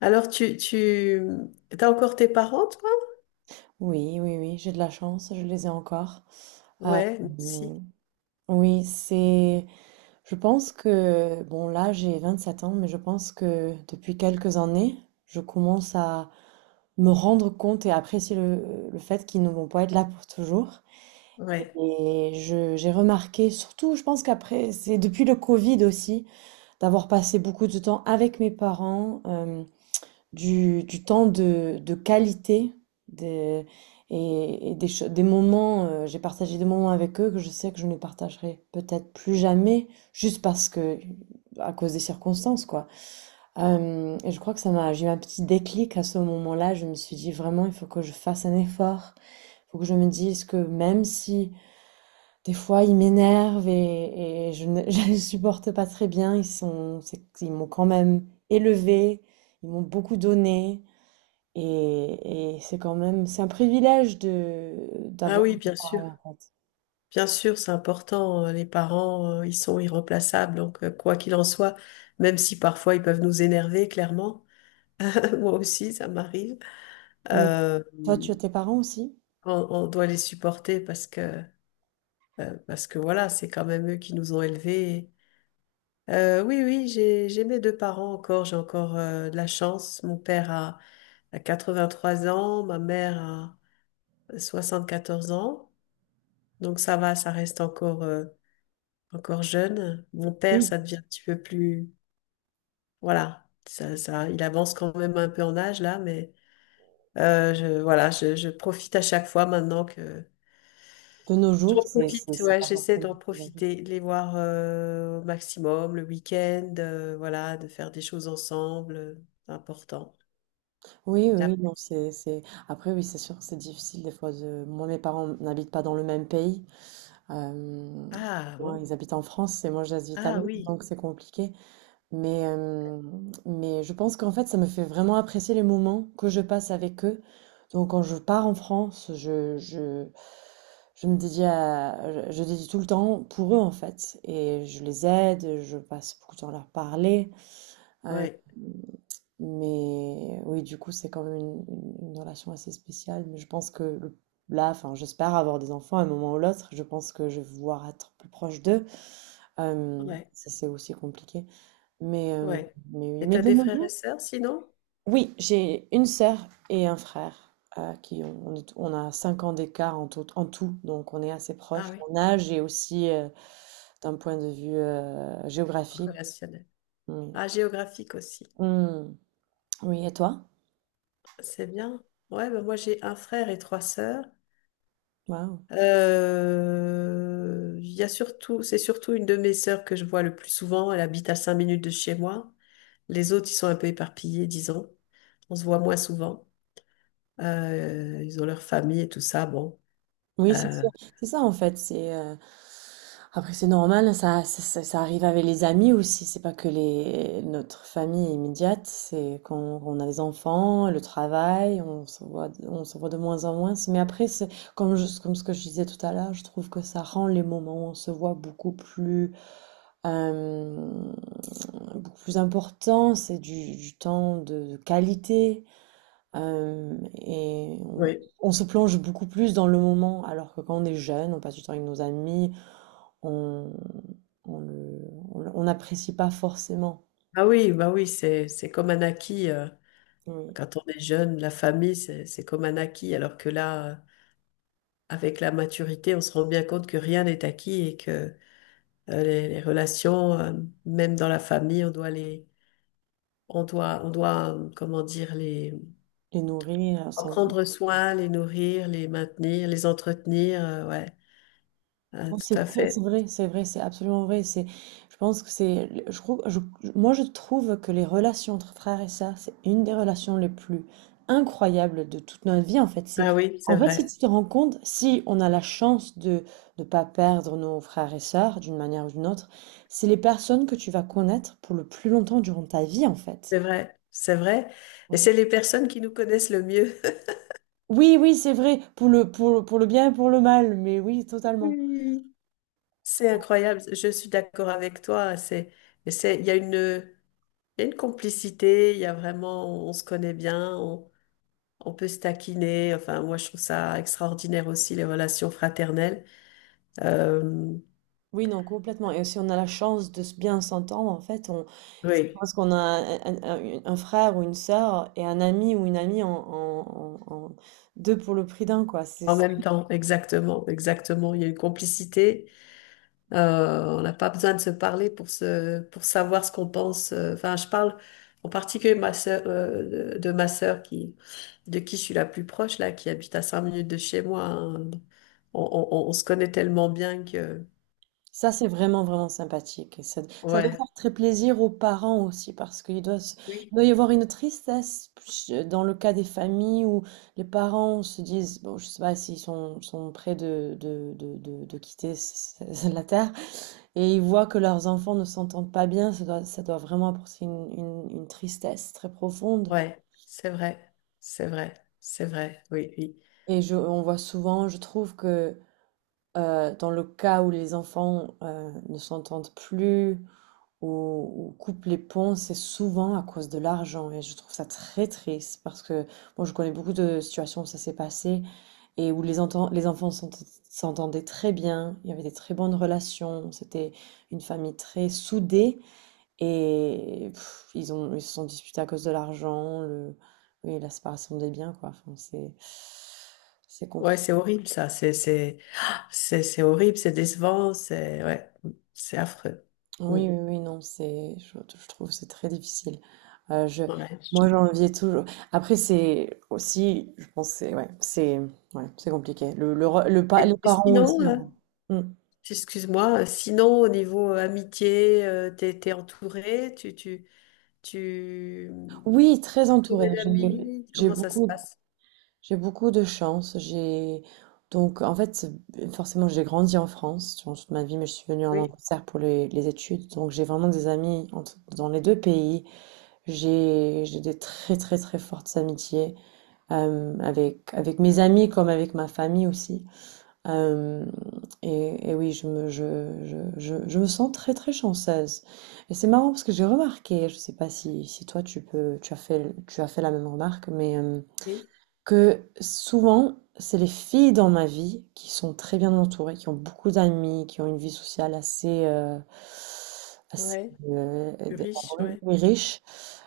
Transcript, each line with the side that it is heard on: left: Alors, t'as encore tes parents, toi?
right: Oui, oui, oui, j'ai de la chance, je les ai encore. Euh,
left: Ouais, si.
right: oui, c'est. Je pense que. Bon, là, j'ai 27 ans, mais je pense que depuis quelques années, je commence à me rendre compte et apprécier le fait qu'ils ne vont pas être là pour toujours.
left: Ouais.
right: Et j'ai remarqué, surtout, je pense qu'après, c'est depuis le Covid aussi, d'avoir passé beaucoup de temps avec mes parents. Du temps de qualité des, et des, des moments, j'ai partagé des moments avec eux que je sais que je ne partagerai peut-être plus jamais, juste parce que, à cause des circonstances, quoi. Et je crois que j'ai eu un petit déclic à ce moment-là, je me suis dit vraiment, il faut que je fasse un effort, il faut que je me dise que même si des fois ils m'énervent et je ne je les supporte pas très bien, ils sont, ils m'ont quand même élevé, ils m'ont beaucoup donné. Et c'est quand même, c'est un privilège de
left: Ah
right: d'avoir
left: oui,
right: des
left: bien sûr.
right: parents en fait.
left: Bien sûr, c'est important. Les parents, ils sont irremplaçables. Donc, quoi qu'il en soit, même si parfois ils peuvent nous énerver, clairement. Moi aussi, ça m'arrive.
right: Oui.
left: Euh,
right: Toi, tu as tes parents aussi?
left: on doit les supporter parce que voilà, c'est quand même eux qui nous ont élevés. Oui, oui, j'ai mes deux parents encore. J'ai encore, de la chance. Mon père a 83 ans, ma mère a 74 ans. Donc ça va, ça reste encore, encore jeune. Mon père,
right: Oui.
left: ça devient un petit peu plus... Voilà, ça, il avance quand même un peu en âge là, mais voilà, je profite à chaque fois maintenant que...
right: De nos
left: J'en
right: jours, c'est c'est
left: profite,
right: c'est
left: ouais,
right: pas
left: j'essaie d'en
right: forcément très agréable.
left: profiter, de les voir au maximum le week-end, voilà, de faire des choses ensemble, c'est important.
right: Oui, oui, oui,
left: D'app-
right: non, c'est. Après, oui, c'est sûr, que c'est difficile des fois de. Moi, mes parents n'habitent pas dans le même pays. Euh,
left: Ah
right: Moi,
left: bon,
right: ils habitent en France et moi, j'habite à
left: ah
right: Londres,
left: oui,
right: donc c'est compliqué. Mais, euh, mais je pense qu'en fait, ça me fait vraiment apprécier les moments que je passe avec eux. Donc, quand je pars en France, je me dédie à, je dédie tout le temps pour eux, en fait. Et je les aide, je passe beaucoup de temps à leur parler.
left: ouais,
right: Mais oui, du coup, c'est quand même une relation assez spéciale. Mais je pense que là, enfin, j'espère avoir des enfants à un moment ou l'autre. Je pense que je vais vouloir être plus proche d'eux. Euh,
left: ouais,
right: Ça, c'est aussi compliqué. Mais, euh,
left: ouais.
right: mais oui,
left: Et
right: mais
left: t'as
right: de
left: des
right: nos
left: frères et
right: jours.
left: sœurs sinon?
right: Oui, j'ai une sœur et un frère qui ont, on a 5 ans d'écart en tout, donc on est assez proches
left: Ah oui.
right: en âge et aussi d'un point de vue géographique.
left: Relationnel.
right: Oui.
left: Ah, géographique aussi.
right: Hmm. Oui, et toi?
left: C'est bien. Ouais, bah moi j'ai un frère et trois sœurs.
right: Waouh.
left: Il y a surtout, c'est surtout une de mes sœurs que je vois le plus souvent. Elle habite à 5 minutes de chez moi. Les autres, ils sont un peu éparpillés, disons. On se voit moins souvent. Ils ont leur famille et tout ça. Bon.
right: Oui, c'est
left: Euh,
right: sûr. C'est ça en fait. C'est après c'est normal. Ça arrive avec les amis aussi. C'est pas que les notre famille immédiate. C'est quand on a les enfants, le travail, on se voit de moins en moins. Mais après, c'est comme comme ce que je disais tout à l'heure, je trouve que ça rend les moments où on se voit euh, beaucoup plus importants. C'est du temps de qualité. Et
left: oui.
right: on se plonge beaucoup plus dans le moment, alors que quand on est jeune, on passe du temps avec nos amis, on, on, le- on n'apprécie pas forcément.
left: Ah oui, bah oui, c'est comme un acquis.
right: Oui.
left: Quand on est jeune, la famille, c'est comme un acquis. Alors que là, avec la maturité, on se rend bien compte que rien n'est acquis, et que les relations, même dans la famille, on doit, comment dire,
right: Les nourrir.
left: en prendre soin, les nourrir, les maintenir, les entretenir. Ouais,
right: Non, c'est
left: tout à fait.
right: c'est vrai, c'est absolument vrai. C'est, je pense que c'est, moi je trouve que les relations entre frères et sœurs, c'est une des relations les plus incroyables de toute notre vie en fait. C'est,
left: Ah oui, c'est
right: en fait, si
left: vrai,
right: tu te rends compte, si on a la chance de ne pas perdre nos frères et sœurs d'une manière ou d'une autre, c'est les personnes que tu vas connaître pour le plus longtemps durant ta vie en fait.
left: c'est vrai, c'est vrai. Et
right: Ouais.
left: c'est les personnes qui nous connaissent le mieux.
right: Oui, oui, c'est vrai, pour le bien et pour le mal, mais oui,
left: Oui,
right: totalement.
left: oui, oui. C'est incroyable. Je suis d'accord avec toi. C'est, et c'est, il y a une, il y a une complicité. Il y a vraiment, on se connaît bien. On peut se taquiner. Enfin, moi, je trouve ça extraordinaire aussi les relations fraternelles. Euh,
right: Oui, non, complètement. Et si on a la chance de bien s'entendre, en fait, on, c'est
left: oui,
right: parce qu'on a frère ou une sœur et un ami ou une amie deux pour le prix d'un, quoi.
left: en même temps, exactement, exactement. Il y a une complicité. On n'a pas besoin de se parler pour se, pour savoir ce qu'on pense. Enfin, je parle en particulier ma sœur, de ma sœur qui, de qui je suis la plus proche là, qui habite à 5 minutes de chez moi. Hein. On se connaît tellement bien que,
right: Ça, c'est vraiment, vraiment sympathique. Et ça doit
left: ouais,
right: faire très plaisir aux parents aussi, parce qu'il doit, il
left: oui,
right: doit y avoir une tristesse dans le cas des familles où les parents se disent, bon, je sais pas s'ils sont, sont près de quitter la terre, et ils voient que leurs enfants ne s'entendent pas bien, ça doit vraiment apporter une tristesse très profonde.
left: ouais, c'est vrai, c'est vrai, c'est vrai, oui, oui.
right: Et je je trouve que, dans le cas où les enfants, ne s'entendent plus ou coupent les ponts, c'est souvent à cause de l'argent et je trouve ça très triste parce que bon, je connais beaucoup de situations où ça s'est passé et où les enfants s'entendaient très bien, il y avait des très bonnes relations, c'était une famille très soudée. Et pff, ils se sont disputés à cause de l'argent, le oui, la séparation des biens, quoi. Enfin, c'est
left: Ouais,
right: compliqué.
left: c'est horrible ça. C'est horrible, c'est décevant, c'est ouais, c'est affreux. Mm.
right: Oui, oui, oui, non, c'est je trouve que c'est très difficile. Je
left: Ouais.
right: Moi j'enviais toujours. Après c'est aussi je pense que c'est ouais, c'est ouais, c'est compliqué. Le, re- le pa-
left: Et,
right: Les
left: et
right: parents
left: sinon,
right: aussi, hein. Mm.
left: excuse-moi, sinon au niveau amitié, t'es entouré, tu,
right: Oui, très entourée.
left: entouré d'amis, comment ça se passe?
right: J'ai beaucoup de chance. J'ai donc en fait forcément j'ai grandi en France durant toute ma vie, mais je suis venue en
left: Oui,
right: Angleterre pour les études. Donc j'ai vraiment des amis dans les deux pays. J'ai des très fortes amitiés avec mes amis comme avec ma famille aussi. Euh, et oui, je me sens très très chanceuse. Et c'est marrant parce que j'ai remarqué, je sais pas si si toi tu peux tu as fait la même remarque, mais
left: oui,
right: que souvent, c'est les filles dans ma vie qui sont très bien entourées, qui ont beaucoup d'amis, qui ont une vie sociale assez, assez,
left: ouais,
right: heu,
left: plus riche, ouais.
right: et riche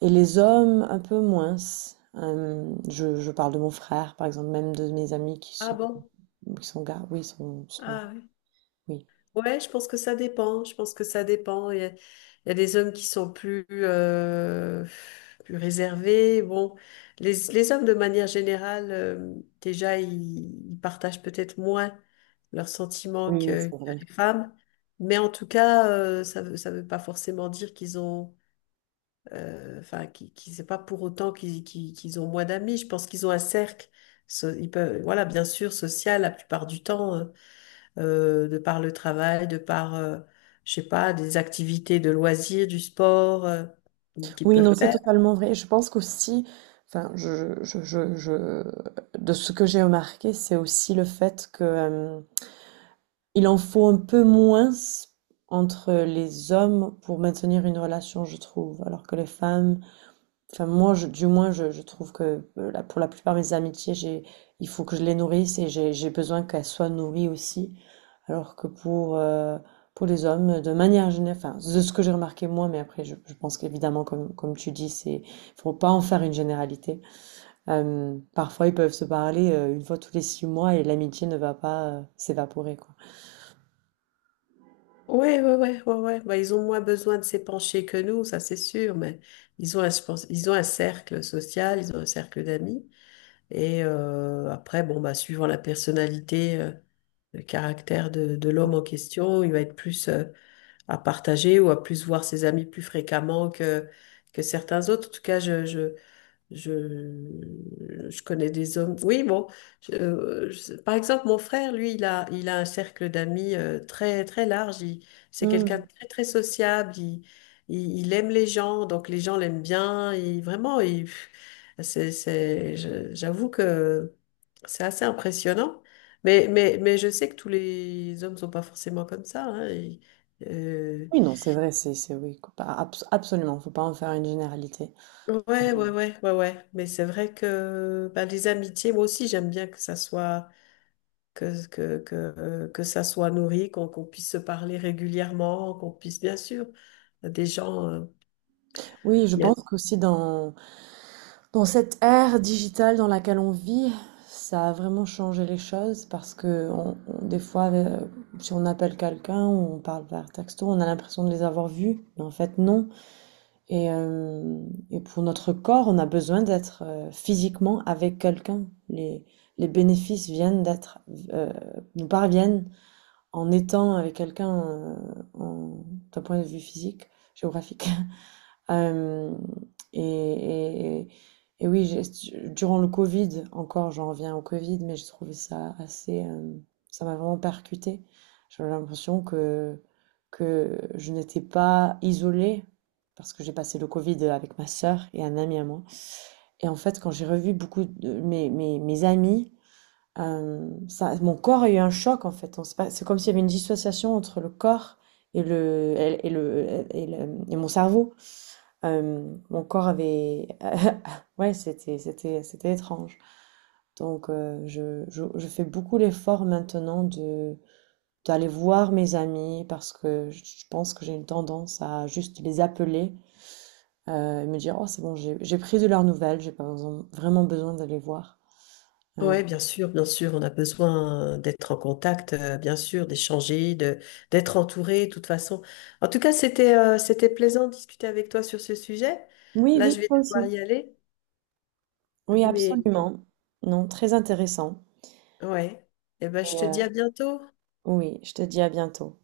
right: et les hommes un peu moins. Hem, Je parle de mon frère, par exemple, même de mes amis
left: Ah bon?
right: qui sont gars, oui, sont sont
left: Ah
right: oui.
left: ouais, je pense que ça dépend. Je pense que ça dépend. Il y a des hommes qui sont plus, plus réservés. Bon, les hommes, de manière générale, déjà, ils partagent peut-être moins leurs sentiments
right: Oui, oui,
left: que,
right: c'est
left: que
right: vrai.
left: les femmes. Mais en tout cas, ça veut pas forcément dire qu'ils ont, enfin, c'est pas pour autant qu'ils ont moins d'amis. Je pense qu'ils ont un cercle. Ils peuvent, voilà, bien sûr, social la plupart du temps. De par le travail, de par, je sais pas, des activités de loisirs, du sport qu'ils
right: Oui,
left: peuvent
right: non, c'est
left: faire.
right: totalement vrai. Je pense qu'aussi, enfin, je de ce que j'ai remarqué, c'est aussi le fait que, hem il en faut un peu moins entre les hommes pour maintenir une relation, je trouve. Alors que les femmes, enfin moi, du moins, je trouve que pour la plupart de mes amitiés, j'ai, il faut que je les nourrisse et j'ai besoin qu'elles soient nourries aussi. Alors que pour les hommes, de manière générale, enfin, de ce que j'ai remarqué moi, mais après, je pense qu'évidemment, comme tu dis, c'est, faut pas en faire une généralité. Parfois, ils peuvent se parler une fois tous les 6 mois et l'amitié ne va pas s'évaporer, quoi.
left: Oui, oui, oui, oui, oui. Bah, ils ont moins besoin de s'épancher que nous, ça c'est sûr, mais ils ont un cercle social, ils ont un cercle d'amis. Et après, bon, bah, suivant la personnalité, le caractère de l'homme en question, il va être plus à partager ou à plus voir ses amis plus fréquemment que certains autres. En tout cas, je connais des hommes. Oui, bon. Par exemple, mon frère, lui, il a un cercle d'amis très, très large. C'est quelqu'un de
right: Mm.
left: très, très sociable. Il aime les gens, donc les gens l'aiment bien. Il, vraiment, il, c'est, je- j'avoue que c'est assez impressionnant. Mais je sais que tous les hommes sont pas forcément comme ça. Hein.
right: Oui, non, c'est vrai, c'est, oui, absolument, faut pas en faire une généralité.
left: Ouais, ouais, ouais, ouais, ouais. Mais c'est vrai que bah, les amitiés, moi aussi, j'aime bien que ça soit nourri, qu'on puisse se parler régulièrement, qu'on puisse, bien sûr, des gens.
right: Oui, je
left: Il y a-
right: pense qu'aussi dans, dans cette ère digitale dans laquelle on vit, ça a vraiment changé les choses parce que des fois, si on appelle quelqu'un, ou on parle par texto, on a l'impression de les avoir vus, mais en fait, non. Et, euh, et pour notre corps, on a besoin d'être physiquement avec quelqu'un. Les bénéfices euh, nous parviennent en étant avec quelqu'un, en d'un point de vue physique, géographique. Hem et et et oui, j'ai durant le covid, encore j'en reviens au covid, mais j'ai trouvé ça assez, ça m'a vraiment percuté. J'avais l'impression que je n'étais pas isolée parce que j'ai passé le covid avec ma sœur et un ami à moi et en fait, quand j'ai revu beaucoup de mes amis, ça, mon corps a eu un choc en fait. On sait pas. C'est comme s'il y avait une dissociation entre le corps et mon cerveau. Mon corps avait ouais, c'était étrange. Donc je fais beaucoup l'effort maintenant de d'aller voir mes amis parce que je pense que j'ai une tendance à juste les appeler et me dire oh c'est bon j'ai pris de leurs nouvelles, j'ai pas besoin- vraiment besoin d'aller voir. Euh,
left: ouais, bien sûr, on a besoin d'être en contact, bien sûr, d'échanger, de d'être entouré, de toute façon. En tout cas, c'était plaisant de discuter avec toi sur ce sujet.
right: oui,
left: Là, je
right: Vic,
left: vais
right: toi
left: devoir
right: aussi.
left: y aller,
right: Oui,
left: mais
right: absolument. Non, très intéressant.
left: ouais. Eh ben, je
right: Et
left: te
right: euh,
left: dis à bientôt.
right: oui, je te dis à bientôt.